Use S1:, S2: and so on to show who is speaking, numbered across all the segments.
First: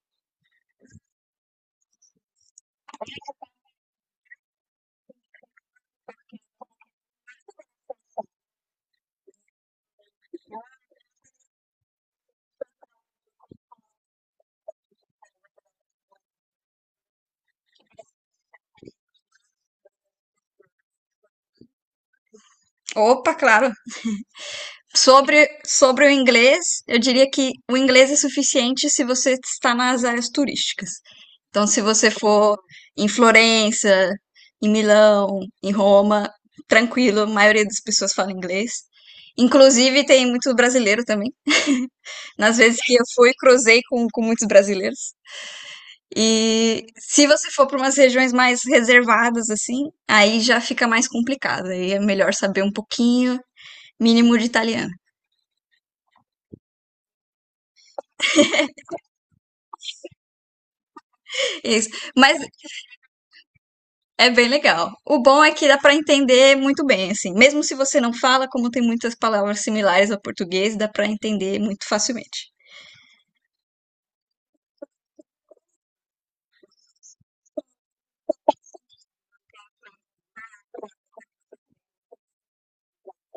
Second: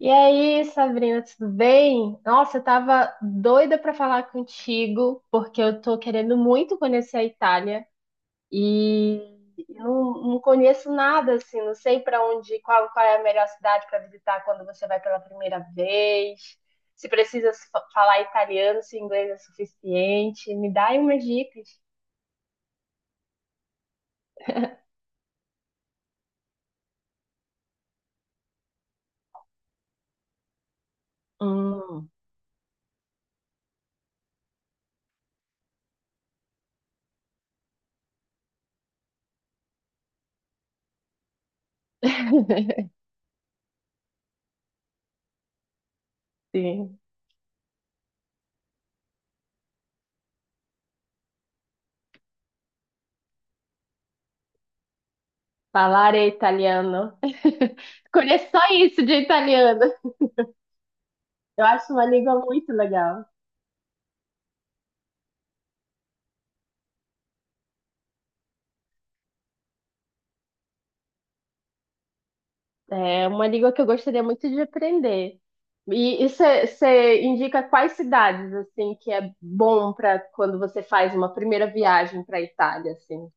S1: E aí, Sabrina, tudo bem? Nossa, eu tava doida pra falar contigo, porque eu tô querendo muito conhecer a Itália e não conheço nada assim, não sei pra onde, qual é a melhor cidade pra visitar quando você vai pela primeira vez. Se precisa se fa- falar italiano, se inglês é suficiente, me dá aí umas dicas.
S2: Opa, claro. Sobre o inglês, eu diria que o inglês é suficiente se você está nas áreas turísticas. Então, se
S1: Hum.
S2: você for em Florença, em Milão, em Roma, tranquilo, a maioria das pessoas fala inglês. Inclusive, tem muito brasileiro também. Nas vezes que eu fui, cruzei com muitos brasileiros. E
S1: Sim,
S2: se você for para umas regiões mais reservadas, assim, aí já fica mais complicado. Aí é melhor saber um pouquinho, mínimo de italiano.
S1: falar italiano. Conheço só isso de italiano. Eu
S2: Isso,
S1: acho uma
S2: mas
S1: língua muito legal.
S2: é bem legal. O bom é que dá para entender muito bem, assim. Mesmo se você não fala, como tem muitas palavras similares ao português, dá para entender muito facilmente.
S1: É uma língua que eu gostaria muito de aprender. E você indica quais cidades assim que é bom para quando você faz uma primeira viagem para Itália assim?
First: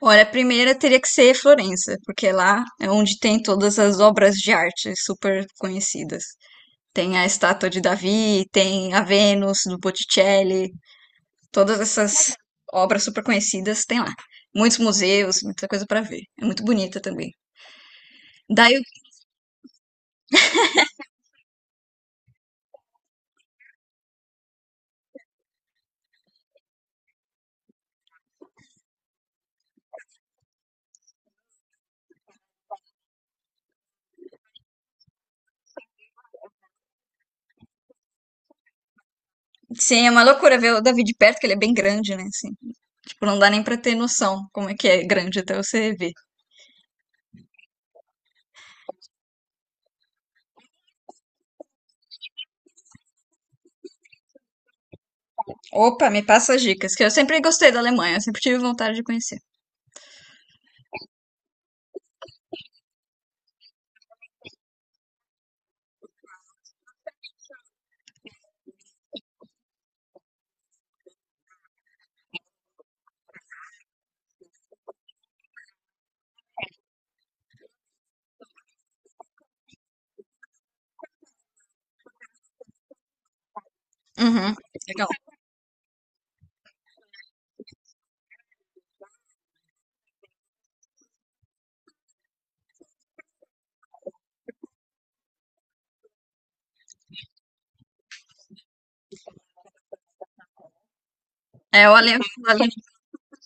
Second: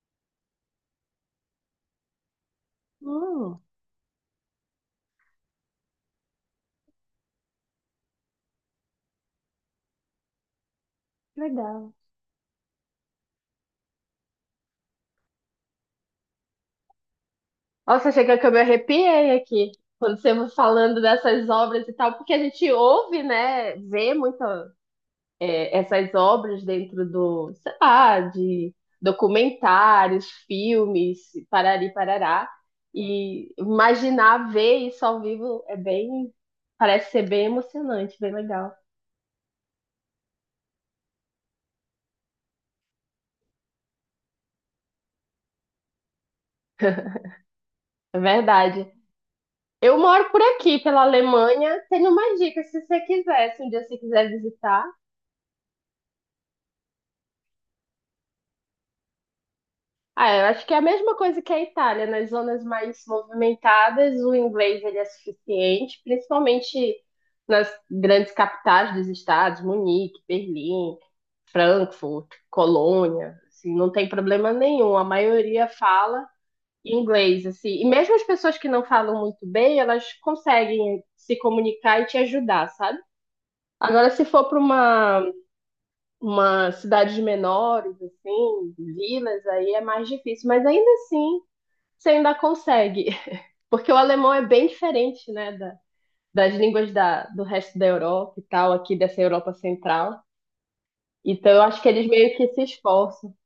S2: Olha, a primeira teria que ser Florença, porque lá é onde tem
S1: Hum,
S2: todas as obras de arte super conhecidas. Tem a estátua de Davi, tem a Vênus do Botticelli, todas
S1: legal.
S2: essas obras super conhecidas tem lá. Muitos museus, muita coisa para ver. É muito bonita também.
S1: Nossa, chega que eu me
S2: Daí,
S1: arrepiei aqui quando você vai falando dessas obras e tal, porque a gente ouve, né, vê muito essas obras dentro do, sei lá, de documentários, filmes, parari parará, e imaginar ver isso ao vivo é bem, parece ser bem emocionante, bem legal.
S2: sim, é uma loucura ver o Davi de perto, que ele é bem grande, né? Assim. Tipo, não dá nem pra ter noção como é que é grande até você ver.
S1: É verdade. Eu moro por aqui, pela Alemanha. Tenho mais dicas se você quiser, se um dia você quiser visitar.
S2: Opa, me passa as dicas, que eu sempre gostei da Alemanha, eu sempre tive vontade de conhecer.
S1: Ah, eu acho que é a mesma coisa que a Itália. Nas zonas mais movimentadas, o inglês ele é suficiente, principalmente nas grandes capitais dos estados, Munique, Berlim, Frankfurt, Colônia. Assim, não tem problema nenhum. A maioria fala inglês, assim. E mesmo as pessoas que não falam muito bem, elas conseguem se comunicar e te ajudar, sabe? Agora, se for
S2: Uhum,
S1: para
S2: legal.
S1: uma cidades menores, assim, vilas, aí é mais difícil. Mas ainda assim você ainda consegue. Porque o alemão é bem diferente, né, da, das línguas da, do resto da Europa e tal, aqui dessa Europa Central. Então, eu acho
S2: É,
S1: que eles meio que se esforçam.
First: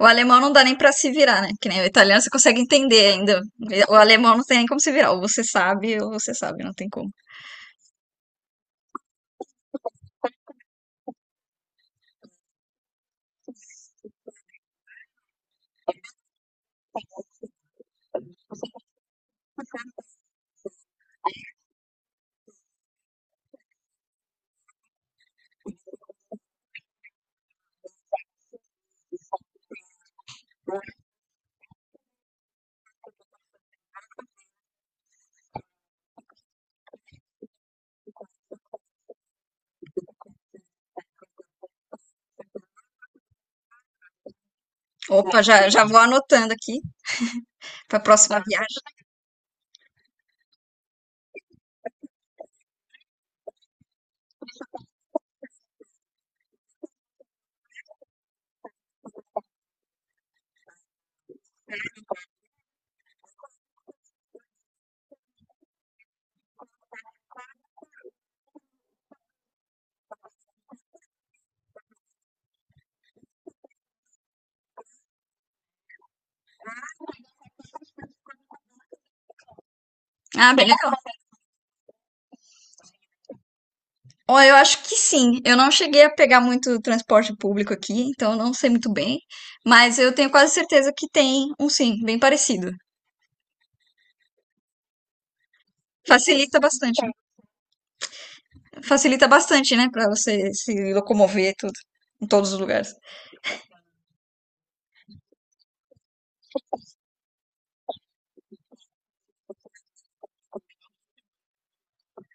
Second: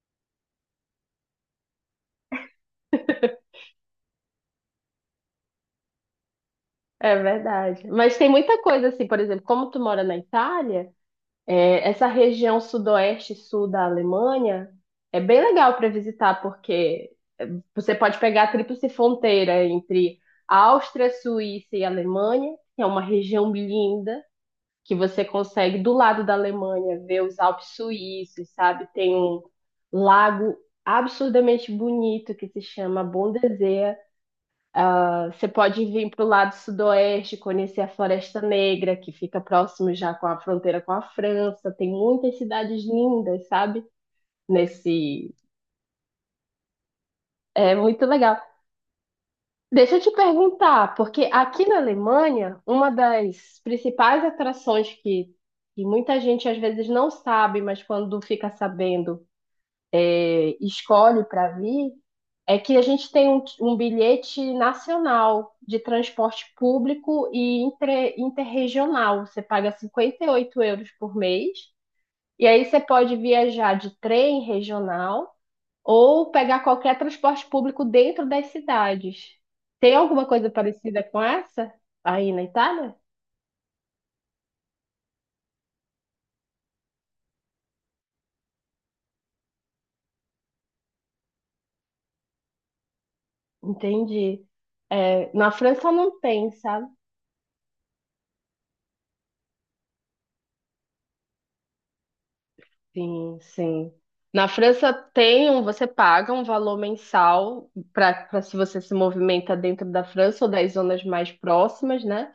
S2: o alemão não dá nem pra se virar, né? Que nem o italiano você consegue entender ainda. O alemão não tem nem como se virar. Ou você sabe, não tem como.
S1: É verdade. Mas tem muita coisa assim, por exemplo, como tu mora na Itália, essa região sudoeste e sul da Alemanha é bem legal para visitar, porque é, você pode pegar a tríplice fronteira entre Áustria, Suíça e Alemanha, que é uma região linda. Que você consegue, do lado da Alemanha, ver os Alpes suíços, sabe? Tem um lago absurdamente bonito que se chama Bondesee. Ah, você pode vir para o lado sudoeste, conhecer a Floresta Negra, que fica próximo já com a fronteira com a França. Tem muitas cidades lindas, sabe? Nesse.
S2: Opa, já vou anotando aqui
S1: É
S2: pra
S1: muito legal.
S2: próxima viagem.
S1: Deixa eu te perguntar, porque aqui na Alemanha, uma das principais atrações que muita gente às vezes não sabe, mas quando fica sabendo escolhe para vir é que a gente tem um bilhete nacional de transporte público e interregional. Você paga 58 euros por mês, e aí você pode viajar de trem regional ou pegar qualquer transporte público dentro das cidades. Tem alguma coisa
S2: Ah, bem legal.
S1: parecida com essa aí na Itália?
S2: Ó, eu acho que sim. Eu não cheguei a pegar muito transporte público aqui, então eu não sei muito bem. Mas eu tenho quase certeza que tem um sim, bem parecido.
S1: Entendi. É, na França não tem,
S2: Facilita
S1: sabe?
S2: bastante. Facilita bastante, né? Pra você se locomover e tudo. Em todos os lugares.
S1: Sim, sim. Na França tem um, você paga um valor mensal para se você se movimenta dentro da França ou das zonas mais próximas, né?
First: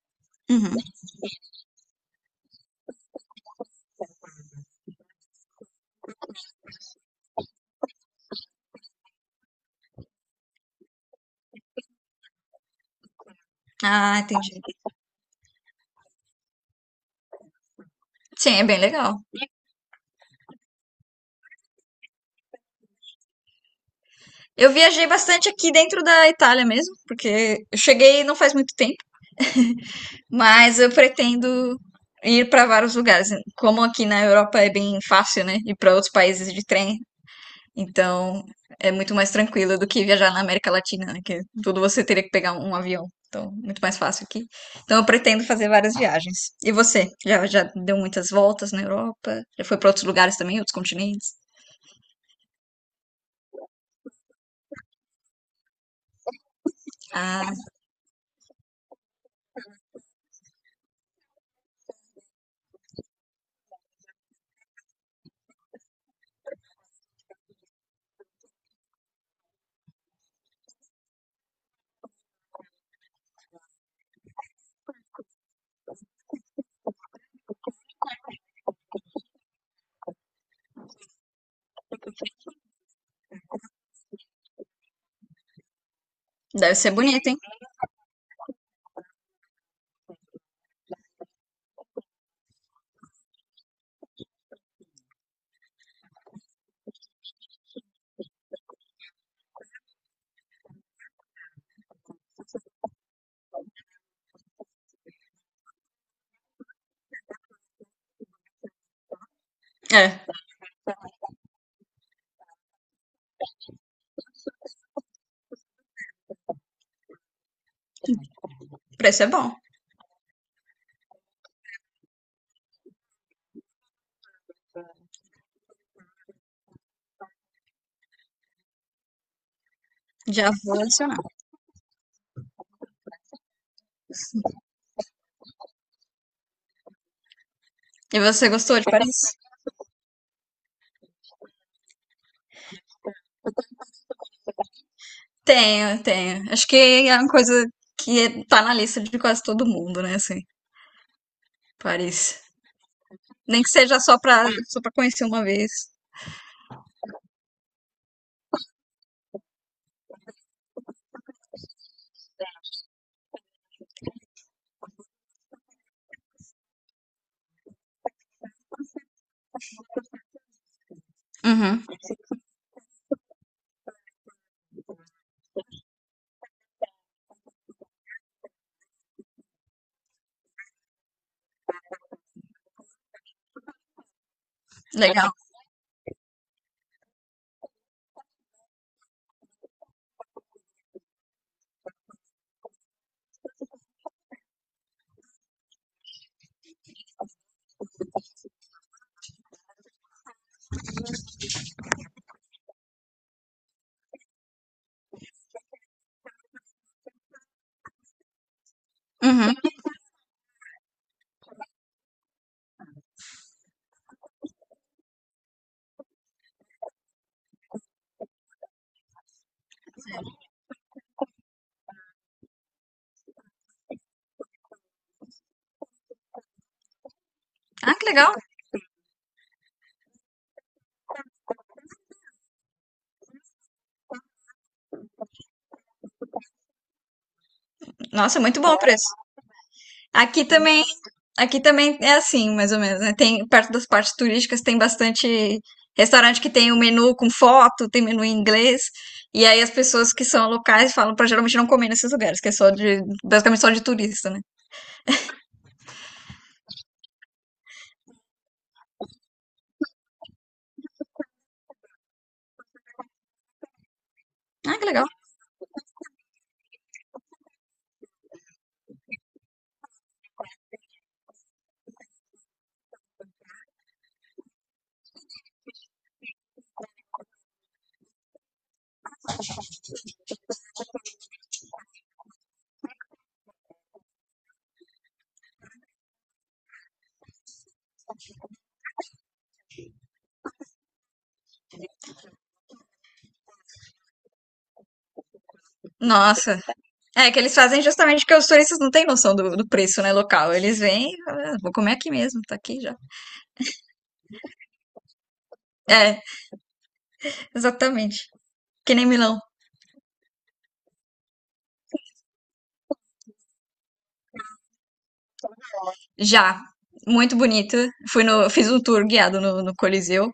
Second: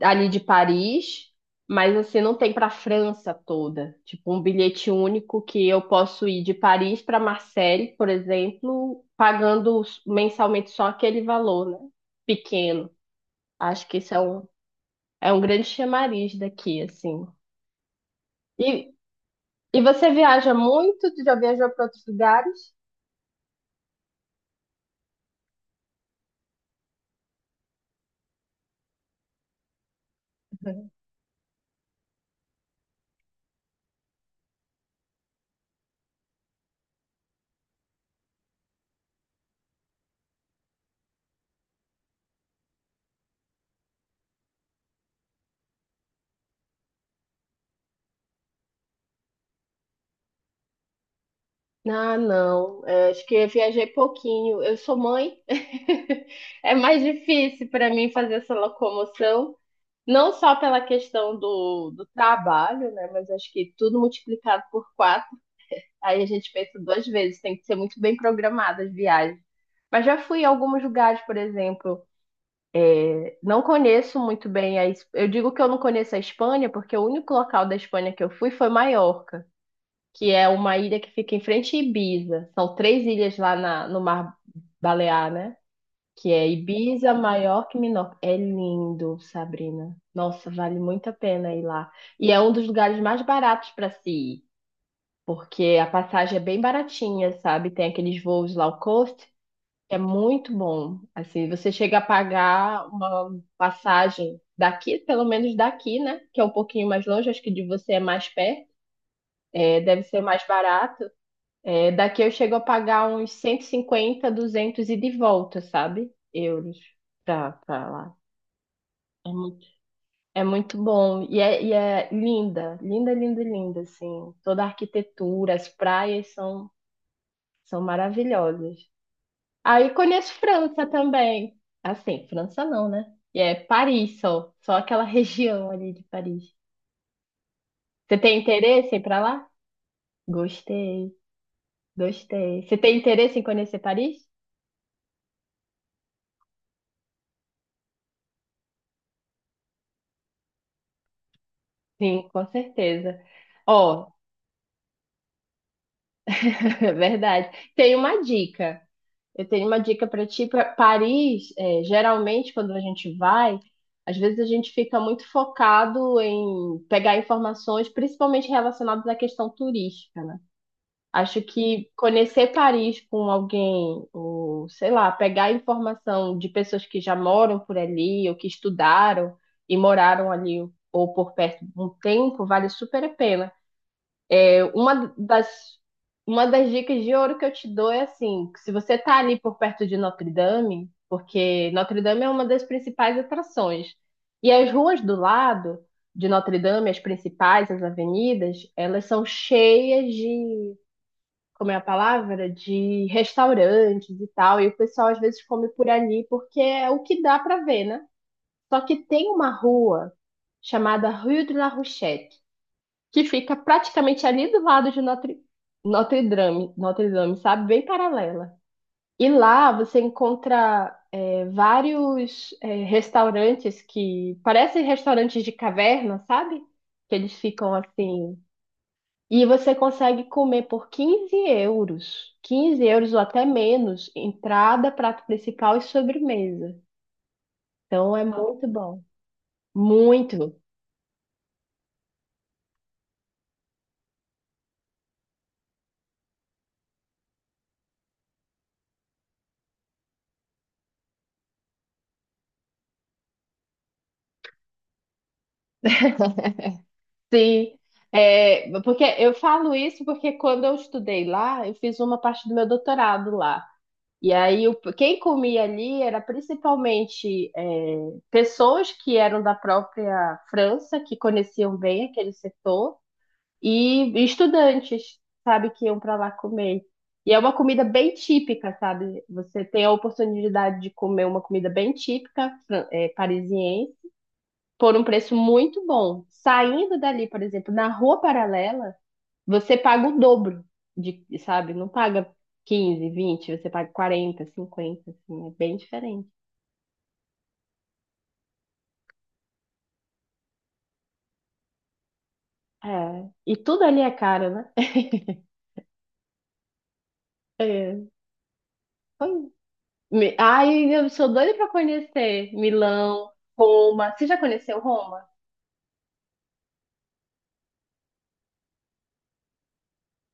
S1: Ali de
S2: Uhum.
S1: Paris, mas assim não tem para a França toda. Tipo um bilhete único que eu posso ir de Paris para Marseille, por exemplo, pagando mensalmente só aquele valor, né? Pequeno. Acho que isso
S2: Ah, entendi.
S1: é um grande chamariz daqui, assim.
S2: Sim, é bem
S1: E,
S2: legal.
S1: e você viaja muito? Já viajou para outros lugares?
S2: Eu viajei bastante aqui dentro da Itália mesmo, porque eu cheguei não faz muito tempo, mas eu pretendo ir para vários lugares. Como aqui na Europa é bem fácil, né? Ir para outros países de trem, então, é muito mais tranquilo do que viajar na América Latina, né? Que tudo você teria que pegar um avião. Então, muito mais fácil aqui. Então, eu pretendo fazer várias viagens. E você? Já deu muitas voltas na Europa? Já foi para outros lugares também, outros continentes?
S1: Ah, não. É, acho que eu viajei pouquinho. Eu sou mãe. É mais
S2: Ah,
S1: difícil para mim fazer essa locomoção, não só pela questão do trabalho, né? Mas acho que tudo multiplicado por quatro, aí a gente pensa duas vezes. Tem que ser muito bem programada as viagens. Mas já fui em alguns lugares, por exemplo. Não conheço muito bem a. Es- Eu digo que eu não conheço a Espanha, porque o único local da Espanha que eu fui foi Maiorca, que é uma ilha que fica em frente a Ibiza. São três ilhas lá no Mar Balear, né? Que é
S2: deve ser
S1: Ibiza,
S2: bonito, hein?
S1: Maiorca e Menorca. É lindo, Sabrina. Nossa, vale muito a pena ir lá. E é um dos lugares mais baratos para se ir, porque a passagem é bem baratinha, sabe? Tem aqueles voos low cost, que é muito bom. Assim, você chega a pagar uma passagem daqui, pelo menos daqui, né? Que é um pouquinho mais longe, acho que de você é mais perto. É, deve
S2: É,
S1: ser mais barato. É, daqui eu chego a pagar uns 150, 200 e de volta, sabe? Euros pra lá.
S2: o preço é
S1: É
S2: bom.
S1: muito, é muito bom. E é linda, linda, linda, linda, assim. Toda a arquitetura, as praias são, são maravilhosas. Aí conheço
S2: Já vou
S1: França
S2: adicionar.
S1: também. Assim, França não, né? E é Paris só, só aquela região ali de Paris. Você
S2: E
S1: tem
S2: você gostou de
S1: interesse em ir pra
S2: Paris?
S1: lá? Gostei, gostei. Você tem interesse em conhecer Paris?
S2: Tenho, tenho. Acho que é uma coisa que tá na lista de quase todo mundo, né? Assim, Paris.
S1: Sim, com certeza.
S2: Nem que seja
S1: Ó,
S2: só para conhecer uma vez.
S1: é verdade. Tem uma dica. Eu tenho uma dica para ti. Pra Paris, é, geralmente, quando a gente vai, às vezes a gente fica muito focado em pegar informações, principalmente relacionadas à questão turística, né? Acho
S2: Uhum,
S1: que conhecer Paris com alguém, ou sei lá, pegar informação de pessoas que já moram por ali, ou que estudaram e moraram ali, ou por perto de um tempo, vale super a pena. Uma
S2: legal.
S1: das, uma das dicas de ouro que eu te dou é assim, que se você tá ali por perto de Notre Dame, porque Notre Dame é uma das principais atrações. E as ruas do lado de Notre Dame, as principais, as avenidas, elas são cheias de, como é a palavra? De restaurantes e tal. E o pessoal às vezes come por ali porque é o que dá para ver, né? Só que tem uma
S2: Uhum.
S1: rua chamada Rue de la Rochette que fica praticamente ali do lado de Notre Dame, sabe? Bem paralela. E lá você encontra vários restaurantes que parecem restaurantes de caverna, sabe? Que eles ficam
S2: Ah, que legal.
S1: assim. E você consegue comer por 15 euros, 15 euros ou até menos, entrada, prato principal e sobremesa. Então é
S2: Nossa, muito
S1: muito
S2: bom o
S1: bom.
S2: preço. Aqui
S1: Muito.
S2: também, aqui também é assim, mais ou menos, né? Tem, perto das partes turísticas tem bastante restaurante que tem o menu com foto, tem menu em inglês. E aí as pessoas que são locais falam pra geralmente não comer nesses lugares, que é só de, basicamente só de turista, né?
S1: Sim, é, porque eu falo isso porque quando eu estudei lá, eu fiz uma parte do meu doutorado lá. E aí, o-
S2: Ah, que legal.
S1: quem comia ali era principalmente pessoas que eram da própria França, que conheciam bem aquele setor, e estudantes, sabe, que iam para lá comer. E é uma comida bem típica, sabe? Você tem a oportunidade de comer uma comida bem típica, parisiense, por um preço muito bom. Saindo dali, por exemplo, na rua paralela, você paga o dobro de, sabe? Não paga 15, 20, você paga 40, 50, assim, é bem diferente.
S2: Nossa. É que eles fazem justamente porque os turistas não têm noção do preço, né, local. Eles vêm, e falam, ah, vou comer aqui mesmo, tá aqui já.
S1: É. E tudo ali é caro, né?
S2: É,
S1: É.
S2: exatamente. Que nem Milão.
S1: Foi. Me- Ai, eu sou doida pra conhecer Milão, Roma. Você já conheceu Roma?
S2: Já, muito bonito. Fui no, Fiz um tour guiado no Coliseu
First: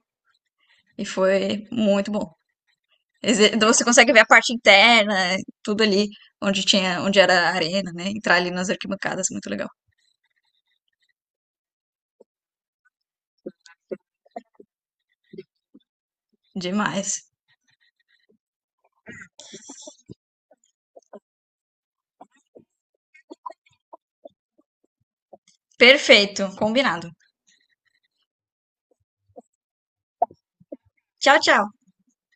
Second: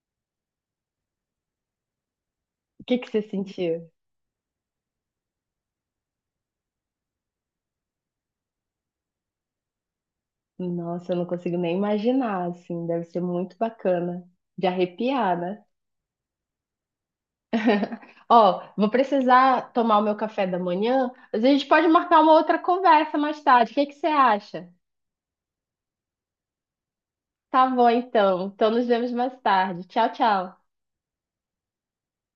S2: e foi muito bom.
S1: O que que você
S2: Então, você
S1: sentiu?
S2: consegue ver a parte interna, tudo ali onde tinha, onde era a arena, né? Entrar ali nas arquibancadas, muito legal.
S1: Nossa, eu não consigo nem imaginar, assim, deve ser muito bacana de arrepiar, né?
S2: Demais.
S1: Ó, vou precisar tomar o meu café da manhã, mas a gente pode marcar uma outra conversa mais tarde. O que que você acha?
S2: Perfeito, combinado.
S1: Tá bom, então. Então nos vemos mais tarde. Tchau, tchau.
S2: Tchau, tchau.